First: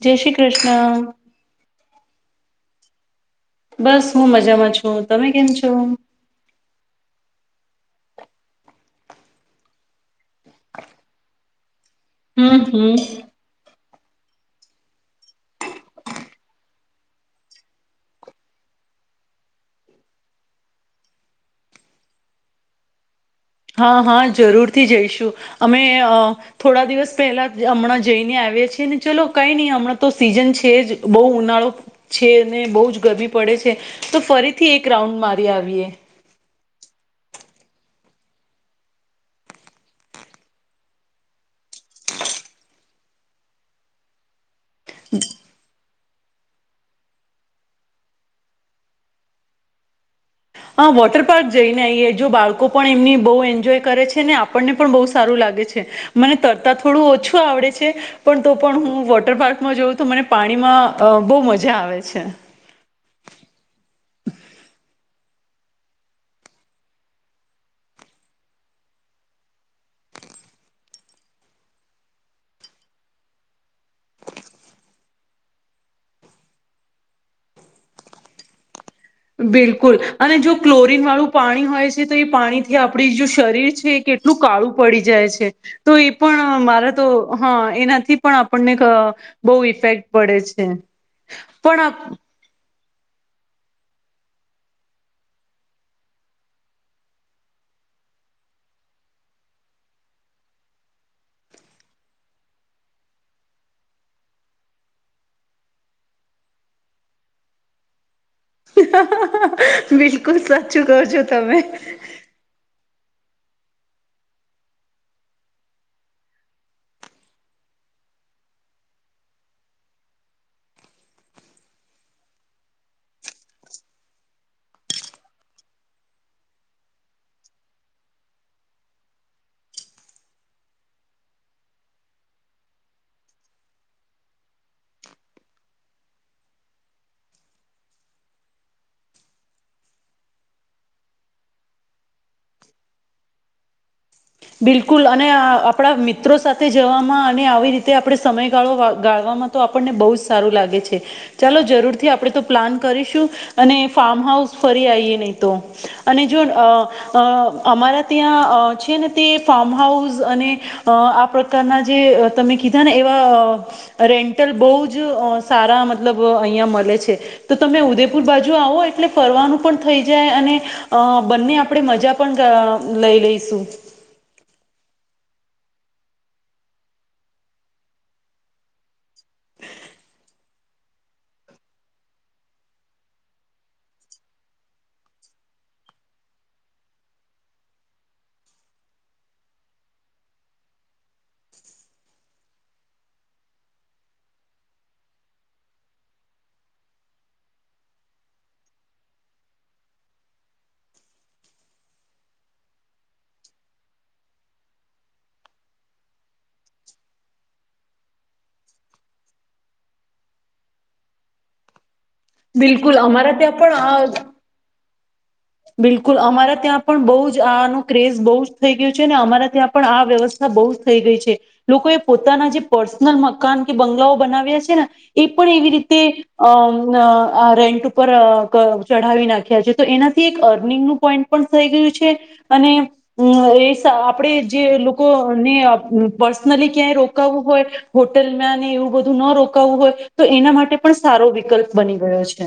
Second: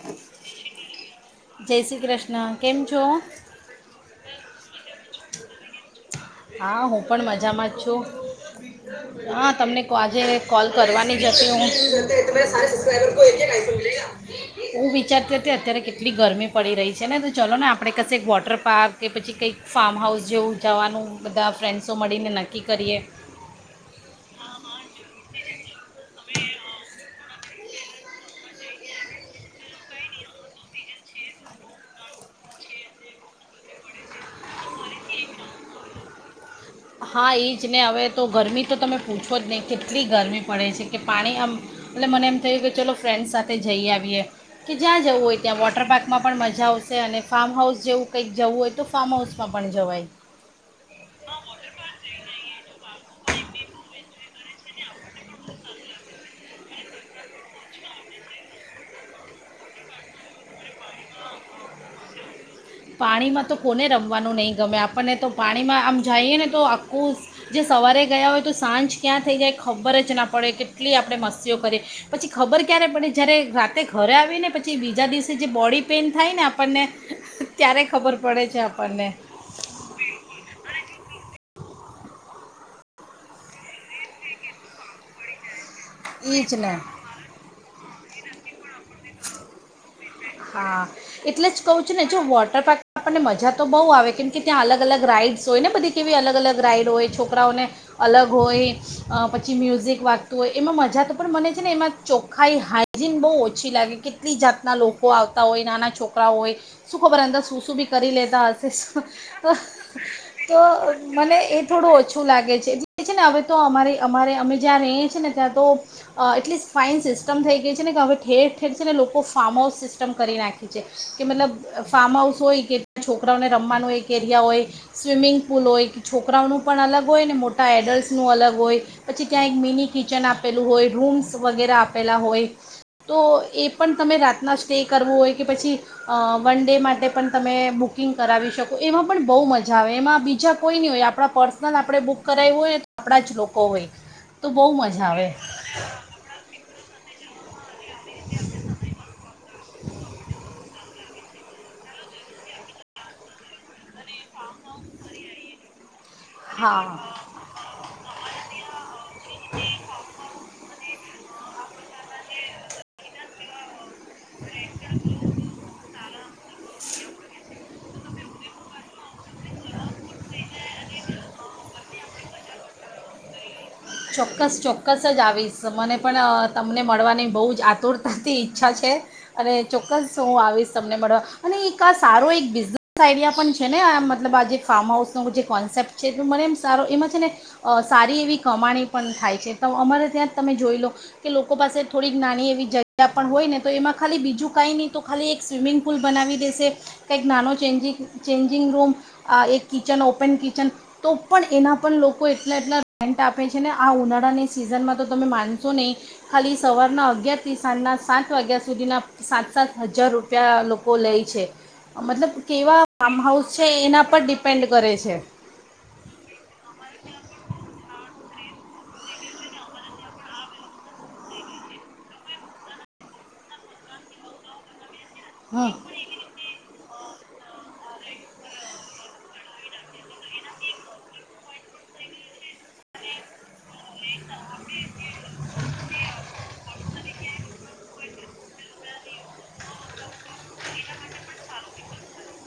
જય શ્રી કૃષ્ણ. જય શ્રી કૃષ્ણ. કેમ છો? બસ હું મજામાં છું. તમે કેમ છો? હા હું પણ મજામાં જ છું હા તમને આજે કોલ કરવાની જ અતી હું. ત [unintelligible] હમ હમ સબસ્ક્રાઈબર [unintelligible] મિલેગા એું વિચારતી હતી અત્યારે કેટલી ગરમી પડી રહી છે ને તો ચલો ને આપણે કશે વોટર પાર્ક કે પછી કંઈક ફાર્મ હાઉસ જેવું જવાનું બધા ફ્રેન્ડ્સો મળીને નક્કી કરીએ. હા હા જરૂર થી જઈશું અમે થોડા દિવસ પહેલા હમણાં જઈને આવ્યા છેએ ને ચલો કઈ નહી હમણાં તો સીઝન છે જ બહુ ઉનાળો છે બહુ જ ગરમી પડે છે તો ફરીથી એક રાઉન્ડ મારી આવીએ હા એ જ ને હવે તો ગરમી તો તમે પૂછો જ નહીં કેટલી ગરમી પડે છે કે પાણી આમ એટલે મને એમ થયું કે ચલો ફ્રેન્ડસ સાથે જઈ આવીએ કે જ્યાં જવું હોય ત્યાં વોટર પક માં પણ મજા આવશે અને ફાર્મ હાઉસ જેવું કંઈક જવું હોય તો ફાર્મ હાઉસમાં પણ જવાય હા વોટર પાર્ક જઈને આઈએ જો બાળકો પણ એમની બહુ એન્જોય કરે છે ને આપણને પણ બહુ સારું લાગે છે મને તરતા થોડું ઓછું આવડે છે પણ તો પણ હું વોટર પાર્કમાં જોઉં તો મને પાણીમાં બહુ મજા આવે છે પાણીમાં તો કોને રમવાનું નહીં ગમે આપણને તો પાણીમાં આમ જઈએ ને તો આખું જે સવારે ગયા હોય તો સાંજ ક્યાં થઈ જાય ખબર જ ના પડે કેટલી આપણે મસીઓ કરીએ પછી ખબર ક્યારે પડે જ્યારે રાતે ઘરે આવી ને પછી બીજા દિવસે જે બોડી પેઇન થાય ને આપણને ક્યારે ખબર પડે છે આપણને બિલકુલ અને જો ક્લોરીન વાળું પાણી હોય છે તો એ પાણીથી આપડી જો શરીર છે એ કેટલું કાળું પડી જાય છે તો એ જ પણ ને મારે તો હા એનાથી પણ આપણને બહુ ઇફેક્ટ પડે છે હા એટલે જ કહું પણ છ ને જો આપ વોટર પાર્ક આપણને મજા તો બહુ આવે કેમ કે ત્યાં અલગ અલગ રાઈડ્સ હોય ને બધી કેવી અલગ અલગ રાઈડ હોય છોકરાઓને અલગ હોય પછી મ્યુઝિક વાગતું હોય એમાં મજા તો પણ મને છે ને એમાં ચોખ્ખાાઈ હાઈજીન બહુ ઓછી લાગે કેટલી જાતના લોકો આવતા હોય નાના છોકરાઓ હોય શું ખબર અંદર શું શું બી કરી લે બિલકુલ તો સાચું કહો છો મને તમે એ થોડું ઓછું લાગે છે ને હવે તો અ અમારે અમે જ્યાં રહીએ છીએ ને ત્યાં તો એટલી ફાાઈન સિસ્ટમ થઈ ગઈ છે ને કે હવે ઠેર ઠેર છે ને લોકો ફાર્મ હાઉસ સિ સમ કરી નાખી છે કે મતલબ ફાર્મ હાઉસ હોય કે ત્યાં છોકરાઓને રમવાનું એક એરિયા હોય સ્વિમિંગ પુલ હોય કે છોકરાઓનું પણ અલગ હોય ને મોટા એડલ્ટસનું અલગ હોય પછી ત્યાં એક મિની કિચન આપેલું હોય રૂમ્સ વગેરે આપેલા હોય તો એ પણ તમે રાતના સ્ટે કરવું હોય કે પછી વન ડે માટે પણ તમે બુકિંગ કરાવી શકો એમાં પણ બહુ મજા આવે એમાં બીજા કોઈ નહીં હોય આપણા પર્સનલ આપણે બુક કરાવું હોય ને તો આપણા જ લોકો હોય તો બહુ બિલકુલ મજા અને આવે આપણા મિત્રો સાથે જવામાં અને આવી રીતે આપે ગાળવામાં તો આપને બ જ સારું લાગે છે ચાલો જરૂરથી આપણે તો પ્લાન કરીશું અને ફાર્મ હાઉસ ફરી આવીએ નહી તો અને જો હા અમારા ત્યાં છે ને ફાર્મ હાઉસ અને આ પ્રકારના જે તમે કીધા ને એવા રેન્ટલ બહુ જ સારા મતલબ અહીિયાયા મળે છે તો તમે ઉદેપ પુર બાજુ આવો એટલે ફરવાનું પણ થઈ જાય અને અ બંને આપણે મજા પણ લઈ લઈશું ચોક્કસ ચોક્કસ જ આવીશ મને પણ તમને મળવાની બહુ જ આતુરતાથી ઈચ્છા છે અને ચોક્કસ હું આવીશ તમને મળવા અને એક આ સારો એક બિઝનેસ આઈડિયા પણ છે ને આ મતલબ આ જે ફાર્મ હાઉસનો જે કોન્સેપ્ટ છે એ મને એમ સારો એમાં છે ને સારી એવી કમાણી પણ થાય છે તો અમારે ત્યાં જ તમે જોઈ લો કે લોકો પાસે થોડીક નાની એવી જગ્યા પણ હોય ને તો એમાં ખાલી બીજું કાંઈ નહીં તો ખાલી એક સ્વિમિંગ પુલ બનાવી દેશે કાંઈક નાનો ચેન્જિ ચેન્જિંગ રૂમ એક કિચન ઓપન કિચન તો પણ એના પણ લોકો એટલા એટલા પેન્ટ આપે છે ને આ ઉનાળાની સિઝનમાં તો તમે માનશો નહીં ખાલી સવારના અગિયારથી સાંજના સાત વાગ્યા સુધીના સાત સાત હજાર રૂપિયા લોકો લે છે મતલબ કેવા બિલકુલ ફાર્મ અમારા હાઉસ ત્યાં છે પણ એના પર આ ડિપેન્ડ કરે છે છેઠ બિલકુલ અમારા ત્યાં પણ બહ જ આનું ક્રેઝ બહુ જ થઈ ગયું છે ને અમારા ત્યાં પણ આ વ્યવસ્થા બહુ જ થઈ ગઈ છે લોકોએ પોતાના જે પર્સનલ મકાન કે બંગલાઓ બનાવ્યા છે ને એ પણ હમ એવી રીતે અ આ રેન્ટ ઉપર ચઢાવી નાખ્યા છે તો એના િંગ પોઈન્ટ થ ગયું છે અને આપણે જે લોકોને પર્સનલી ક્યાંય રોકું હોય હોટેલ મે એવું બધું ન રોકાવવું હોય તો એના માટે પણ સારો વિકલ્પ બની ગયો છે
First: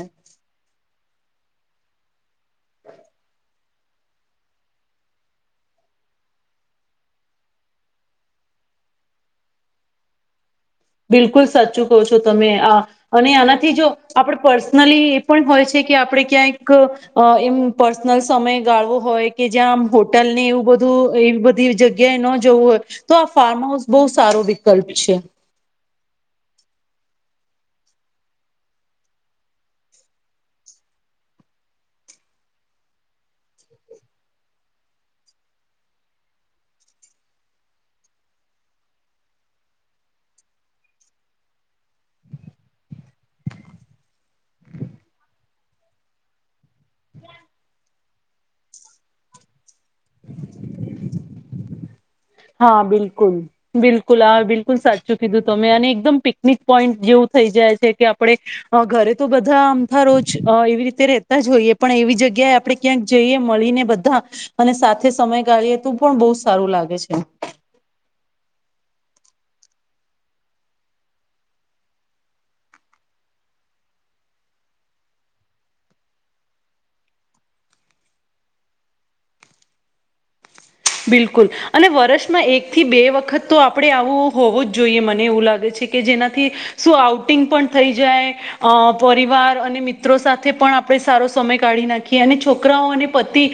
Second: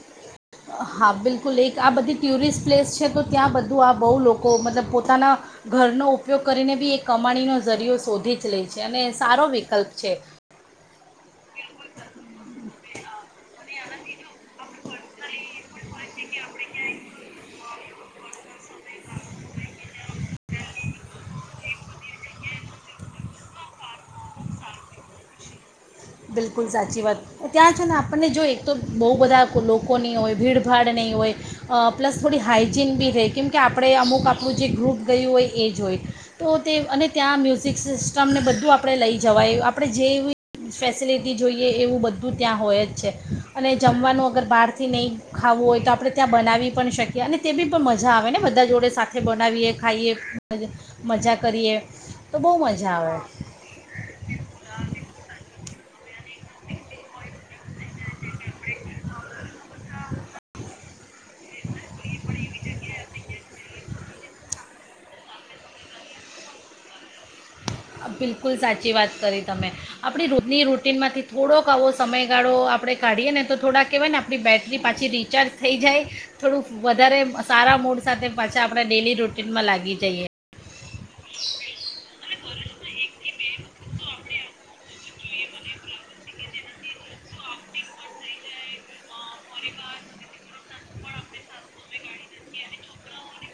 હા બિલકુલ એક આ બધી ટ્યુિસ્ટ પ્લેસ છે તો ત્યાં બધા બધું આ બહુ લોકો મતલબ પોતાના ઘરનો ઉપયોગ કરીને બી એ કમાણીનો જરીિયો શોધી જ લે છે અને સારો વિકલ્પ છે બિલકુલ સાચું કહો છો તમે આ અને આનાથી જો આપણે પર્સનલી એ પણ હોય છે કે આપણે ક્યાંક એમ પર્સનલ સમય ગાળવો હોય કે જ્યાં આમ હોટલ ને એવું બધું એવી બધી જગ્યાએ ન જવું હોય તો આ ફાર્મ હાઉસ બહુ સારો વિકલ્પ છે બિલકુલ સાચી વાત ત્યાં છે ને આપણને જો એક તો બહુ બધા લોકો નહીં હોય ભીડભાડ નહીં હોય પ્લસ થોડી હાઈજીન બી રહે કેમ કે આપણે અમુક આપણું જે ગ્રુપ ગયું હોય એ જ હોય તો તે અને ત્યાં મ્યુઝિક સિસ્ટમને બધું આપણે લઈ જવાય આપણે જે ફેસિલિટી જોઈએ એવું બધું ત્યાં હોય જ છે અને જમવાનું અગર બહારથી નહીં ખાવું હોય તો આપણે ત્યાં બનાવી પણ શકીએ અને તે બી પણ મજા આવે ને બધા જોડે સાથે બનાવીએ ખાઈએ મજા કરીએ તો બહુ હા મજા આવે બિલકુલ બિલકુલ હા બિલકુલ સાચું કીધું તમે અને એકદમ પિકનિક પોઈન્ટ જેવું થઈ જાય છે કે આપડણે ઘરે તો બધા આમથા રોજ એવી રીતે રેતા જ હોઈએ પણ એવી જગ્યાએ આપડે ક્યાંક જઈએ મળીને બધા અને સાથે સમય ગાળીએ તો પણ બહ સારું લાગે છે હ બિલકુલ સાચી વાત કરી તમે આપણી રૂની રૂટિનમાંથી થોડોક આવો સમયગાળો આપણે કાઢીએ ને તો થોડાક કહેવાય ને આપણી બેૅટરી પાછી રિચાર્જ થઈ જાય થોડુંક વધારે સારા મૂડ સાથે પાછા આપણા ડેલી રૂટિનમાં લાગી જઈએ બિલકુલ અને વર્ષમાં એક થી બે વખત વખત તો આપણે આવું હોવું જ જોઈએ મને એવું લાગે છે કે જેનાથી શું આઉટંગ પણ થઈ જાય પરિવાર અને મિત્રો સાથે પણ આપણે સારો સમય કાઢી નાખીએ અને છોકરાઓ અને પતિ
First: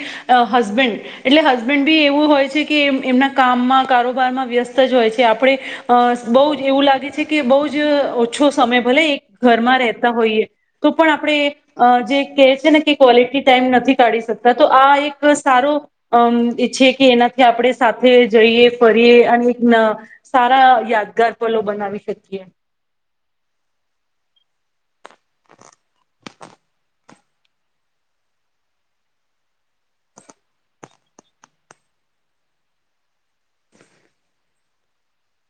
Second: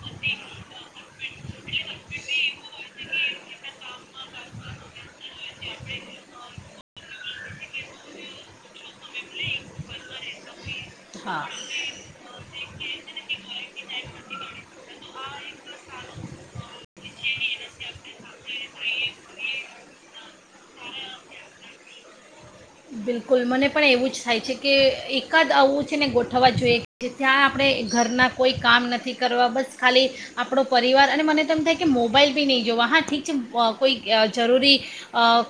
હસબેન્ડ એટલે હસબન્ડ બી એવું હોય છે કે એમના કામમાં કારોબારમાં વ્યસ્ત જ હોય છે આપણે અ બહ જ એવું લાગે છે કે બહ જ ઓછો સમય ભલે એક ઘરમાં રહેતા હોઈએ તો પણ હા આપણે જે કહે છે ને કે ક્વોલિટી ટાઈમ નથી તડી શકતા તો આ એક સારો અમ છે કે એનાથી આપણે સાથે જઈએ ફરીએ અને એક સારા યાદગાર પલો બનાવી શકીએ બિલકુલ મને પણ એવું જ થાય છે કે એકાદ આવું છે ને ગોઠવવા જોઈએ ત્યાં આપણે ઘરના કોઈ કામ નથી કરવા બસ ખાલી આપણો પરિવાર અને મને તો થાય કે મોબાઈલ બી નહીં જોવા હા ઠીક છે કોઈ જરૂરી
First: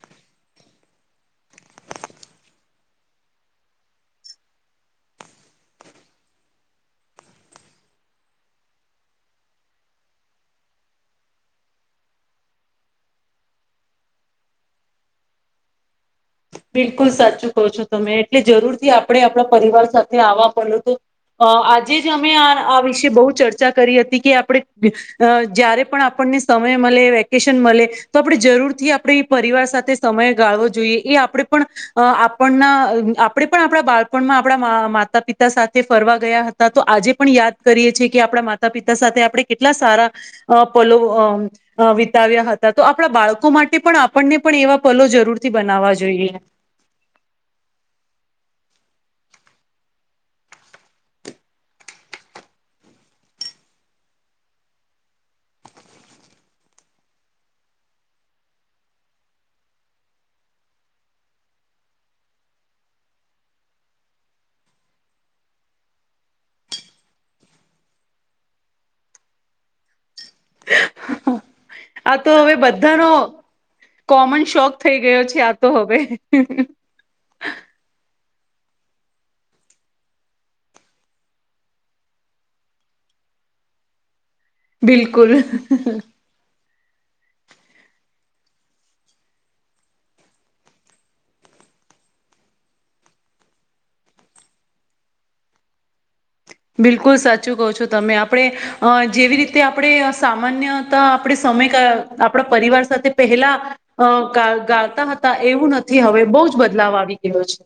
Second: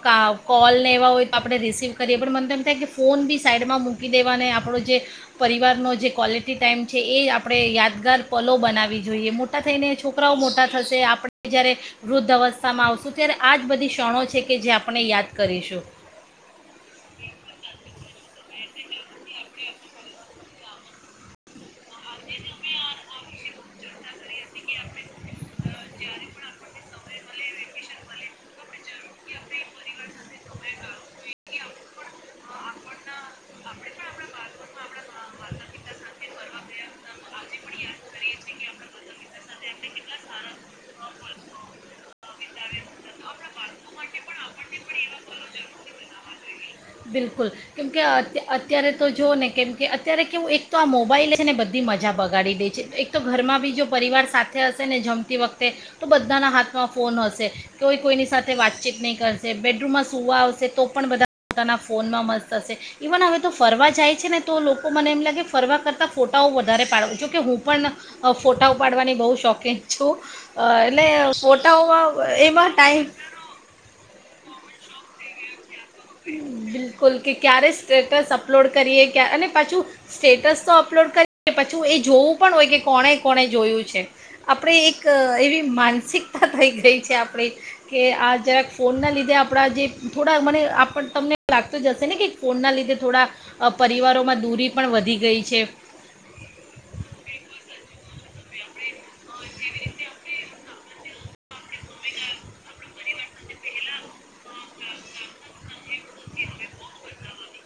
કા કોલ લ એવા હોય તો આપણે રિસીિવ કરીએ પણ મને તો એમ થાય કે ફોન બી સાઈડમાં મૂકી દેવાને આપણો જે પરિવારનો જે ક્વૉલિટી ટાઈઇમ છે એ આપણે યાદગાર પલો બનાવી જોઈએ મોટા થઈને છોકરાઓ મોટા થશે આપણે જ્યારે વૃદ્ધ અવસ્થામાં આવશું ત્યારે આ જ બધી ક્ષણો છે કે જે આપણે યાદ કરીશું બિલકુલ સાચું કહો છો તમે એટલે જરૂર આપણે આપણા પરિવાર સાથે આવવા પ તો આજે જ અમે આ આ વિષ બહુ ચર્ચા કરી હતી કે આપણે જયારે પણ આપણને સમય મળે વેકેશન મળે તો આપણે જરૂર થી આપણે પરિવાર સાથે સમય ગાળવો જોઈએ એ આપણે પણ આપણના આપણે પણ આપણા બાળપણમાં આપણા માતા પિતા સાથે ફરવા ગયા હતા તો આજે પણ યાદ કરીએ છીએ કે આપણા માતા પિતા સાથે આપણે કેટલા સારા પલો વિતાવ્યા હતા તો આપણા બાળકો માટે પણ આપણને પણ એવા પલો જરૂરથી બનાવવા જોઈએ હ બિલકુલ કેમકે અત્યારે તો જોઓ ને કેમ કે અત્યારે કેવું એક તો આ મોબાઈલ છે ને બધી મજા બગાડી દે છે એક તો ઘરમાં બી જો પરિવાર સાથે હશે ને જમતી વખતે તો બધાના હાથમાં ફોન હશે કોઈ કોઈની સાથે વાતચીત નહીં કરશે બેડરૂમમાં સુવા આવશે તો પણ બધા પોતાના ફોનમાં મસ્ત થશે ઇવન હવે તો ફરવા જાય છે ને તો લોકો મને એમ લાગે ફરવા કરતાં ફોટાઓ વધારે પાડવ જોકે હું પણ ફોટાઓ પાડવાની બહુ શોખીન છું એટલે ફ આ તો હવે બધાનો કોમન શોક થઈ ગયો છે આ તો હવે બિલકુલ કે ક્યારે સ્ટેટસ આપ અપલોડ કરીએ કે અને પાછું સ્ટેટસ તો અપલોડ કરીએ પછું એ જોવું પણ હોય કે કોણે કોણે જોયું છે. આપણે એક બિલકુલ એવી માનસિકતા થઈ ગઈ થઈ છે આપણે કે આ જરાક ફોનના લીધે આપણા જે થોડા મને આપ પણ તમને લાગતું જશે ને કે ફોનના લીધે થોડા પરિવારોમાં દૂરી પણ વધી ગઈ છે બિલકુલ સાચું કહ છો તમે આપડણે જેવી રીતે તે આપણે સામાન્ય આપે સમય આપણા પરિવાર સાથે પહેલા ગળતા હતા એવું નથી થી હવે બહુ જ બદલાવ આવી એવો છે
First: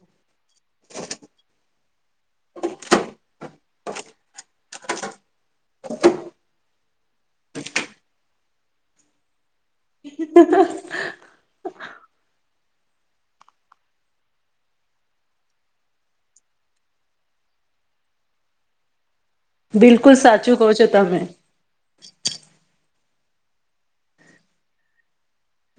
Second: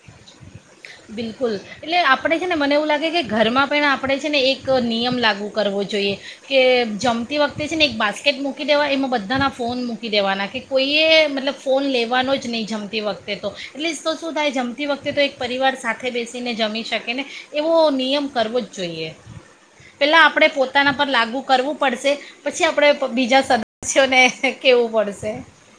બિલકુલ એટલે આપણે છે ને મને એવું લાગે કે ઘરમાં પણ આપણે છે ને એક નિયમ લાગુ કરવો જોઈએ કે જમ્પ તે વખતે છેને એક બાસ્કેટ મુકી કી દેવા એમાં બધાના ફોન મૂકી દેવાના કે કોઈએ મતલબ ફોન લેવાનો જ નઈ જમ તે વખતે તો એટલે શો શું થાય જમતી વખતે તો એક પરિવાર સાથે બેસીને જમી શકે ને એવો નિયમ કરવો જ જોઈએ. બિલકુલ પેલા આપડે સાચું કહો છો પોતાના પર તમે લાગુ કરવું પડશે, પછી આપડે બીજા સદસ્યોને કેવું પડશે.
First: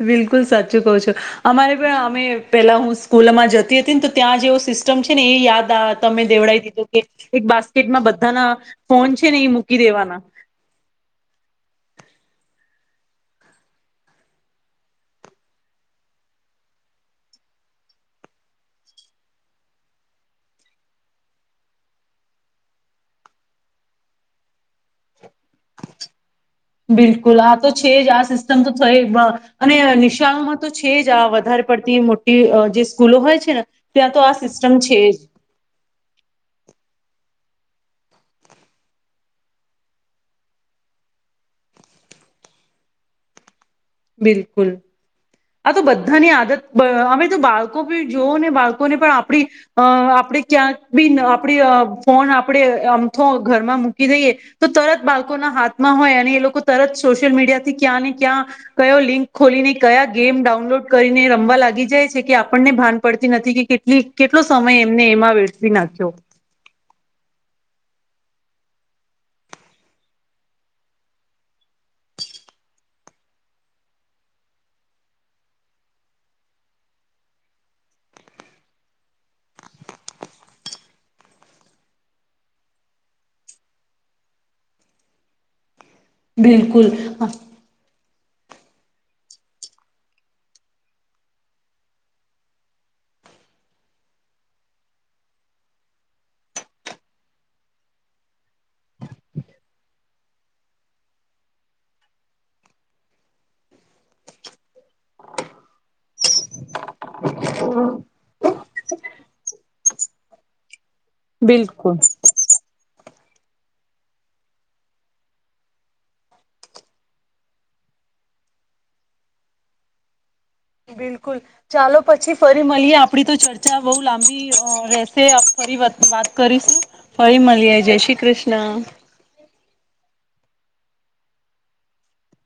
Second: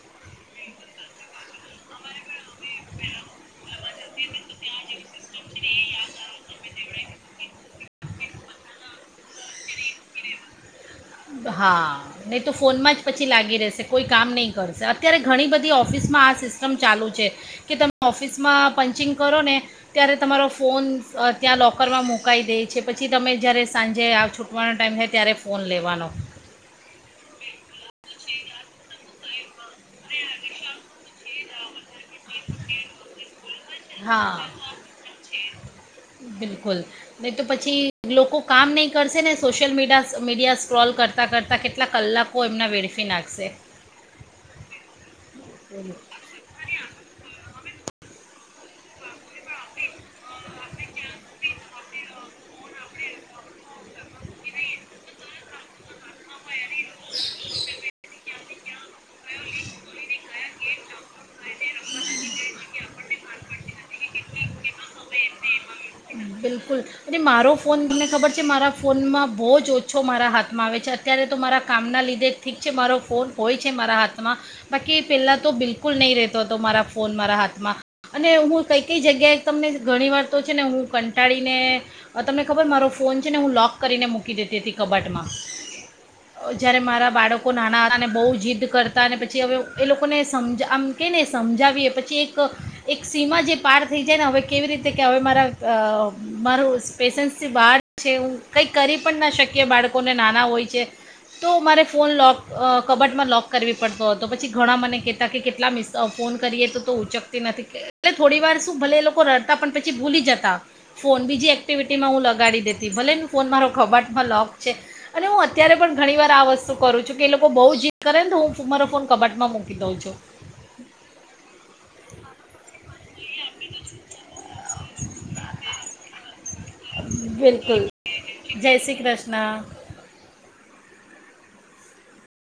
બિલકુલ સાચું કો છો, અમારે પણ અમે પેલા હું સ્કૂલમાં જતી તી ન તો ત્યાં જેવ સિસ્ટમ છે ને એ યાદ આ તમે દેવડાઈ દીધું કે એક બાસ્ કેટમાં બધાના ફોન છે ને એ મૂકી દેવાના. હા, નઈ તો ફોનમાં જ પછી લાગી રહેશે કોઈ કામ નહીં કરશે, અત્યારે ઘણી બધી ઓફિસમાં આ સિસ્ટમ ચાલુ છે કે તમે ઓફિસમાં પંચિંગ કરો ને ત્યારે તમારો ફોન ત્યાં લોકરમાં મુકાઈ દેય છે પછી તમે જ્યારે સાંજે આ છૂટવાનો ટાઈમ થાય ત્યારે ફોન લે બિલકુલ, આ તો છે જ આ સિ તમ તો થઈ બ અને નિશાળમાં તો છે જ આ વ ઘર પડ ની મોટી અ જે સ્કૂલો હોય છે ને ત્યાં તો હા આ સિસ્ટમ છે જ બિલકુલ નહીં તો પછી લોકો કામ નહીં કરશે ને સોશિયલ મીડિયા મીડિયા સ્ક્રોલ કરતાં કરતાં કેટલા કલાકો એમના વેડફી નાખશે બિલકુલ આ તો બધાની આદત અમે તો બાળ બાળકો જોઓ ને બાળકોને પણ આપ આપણે ક્યાંક બી આપડી ફોન આપણે આમથો ઘરમાં મૂકી દઈએ તો તરત બાળકોના હાથમાં હોય અને એ લોકો તરત સોશિયલ મીડિયા થી ક્યાં ને ક્યાં કયો લિંક ખોલીને કયા ગેમ ડાઉનલોડ કરીને રમવા લાગી જાય છે કે આપણને ભાન પડતી નથી કે કેટલી કેટલો સમય એમને એમાં વળ બિલકુલ અને મારો ફોન મમને ખબર છે મારા ફોનમાં બહુ જ ઓછો મારા હાથમાં આવે છે અત્યારે તો મારા કામના લીધે ઠીક છે મારો ફોન હોય છે મારા હાથમાં બાકી પહેલાં તો બિલકુલ નહીં રહેતો હતો મારા ફોન મારા હાથમાં અને હું કઈ કઈ જગ્યાએ તમને ઘણીવાર તો છે ને હું કંટાળીને તમને ખબર મારો ફોન છે ને હું લોૉક કરીને મૂકી દેતી હતી કબટમાં જયારે બિલકુલ મારા બાળકો નાના હતા ને બહ જ જીદ કરતા ને પછી હવે એ લોકોને સમજ આમ કે ને સમજાવીએ પછી એક એક સીમા જે પાર થઈ જાય ને હવે કેવી રીતે કે મારા મારું પેેશન્સથી બહાર છે હું કંઈક કરી પણ ના શકીએ બાળકોને નાના હોય છે તો મારે ફોન લોૉક કબટમાં લોૉક કરવી પડતો હતો પછી ઘણા મને કહેતા કે કેટલા મિસ ફોન કરીએ તો તો ઊંચક નથી એટલે થોડી વાર ભલે એ લોકો રડતા પણ પછી પ ભૂલી જતા ફોન બીજી બિલકુલ એક્ટિવિટીમાં હું લગાડી દેતી ભલે ફોન મારો કબાટમાં લોક છે અને હું અત્યારે પણ ઘણી વાર આ વસ્તુ કરું છું કે એ લોકો બહ જી કરે ને તો હું મારો ફોન કબાટમાં મૂકી દઉં છું બિલકુલ ચાલો પછી ફરી મળીએ આપણી તો ચર્ચા બહુ લાંબી રહેશે ફરી વાત કરીશ ફળી મળલિયા બિલકુલ જય શ્રી કૃષ્ણ જય શ્રી કૃષ્ણ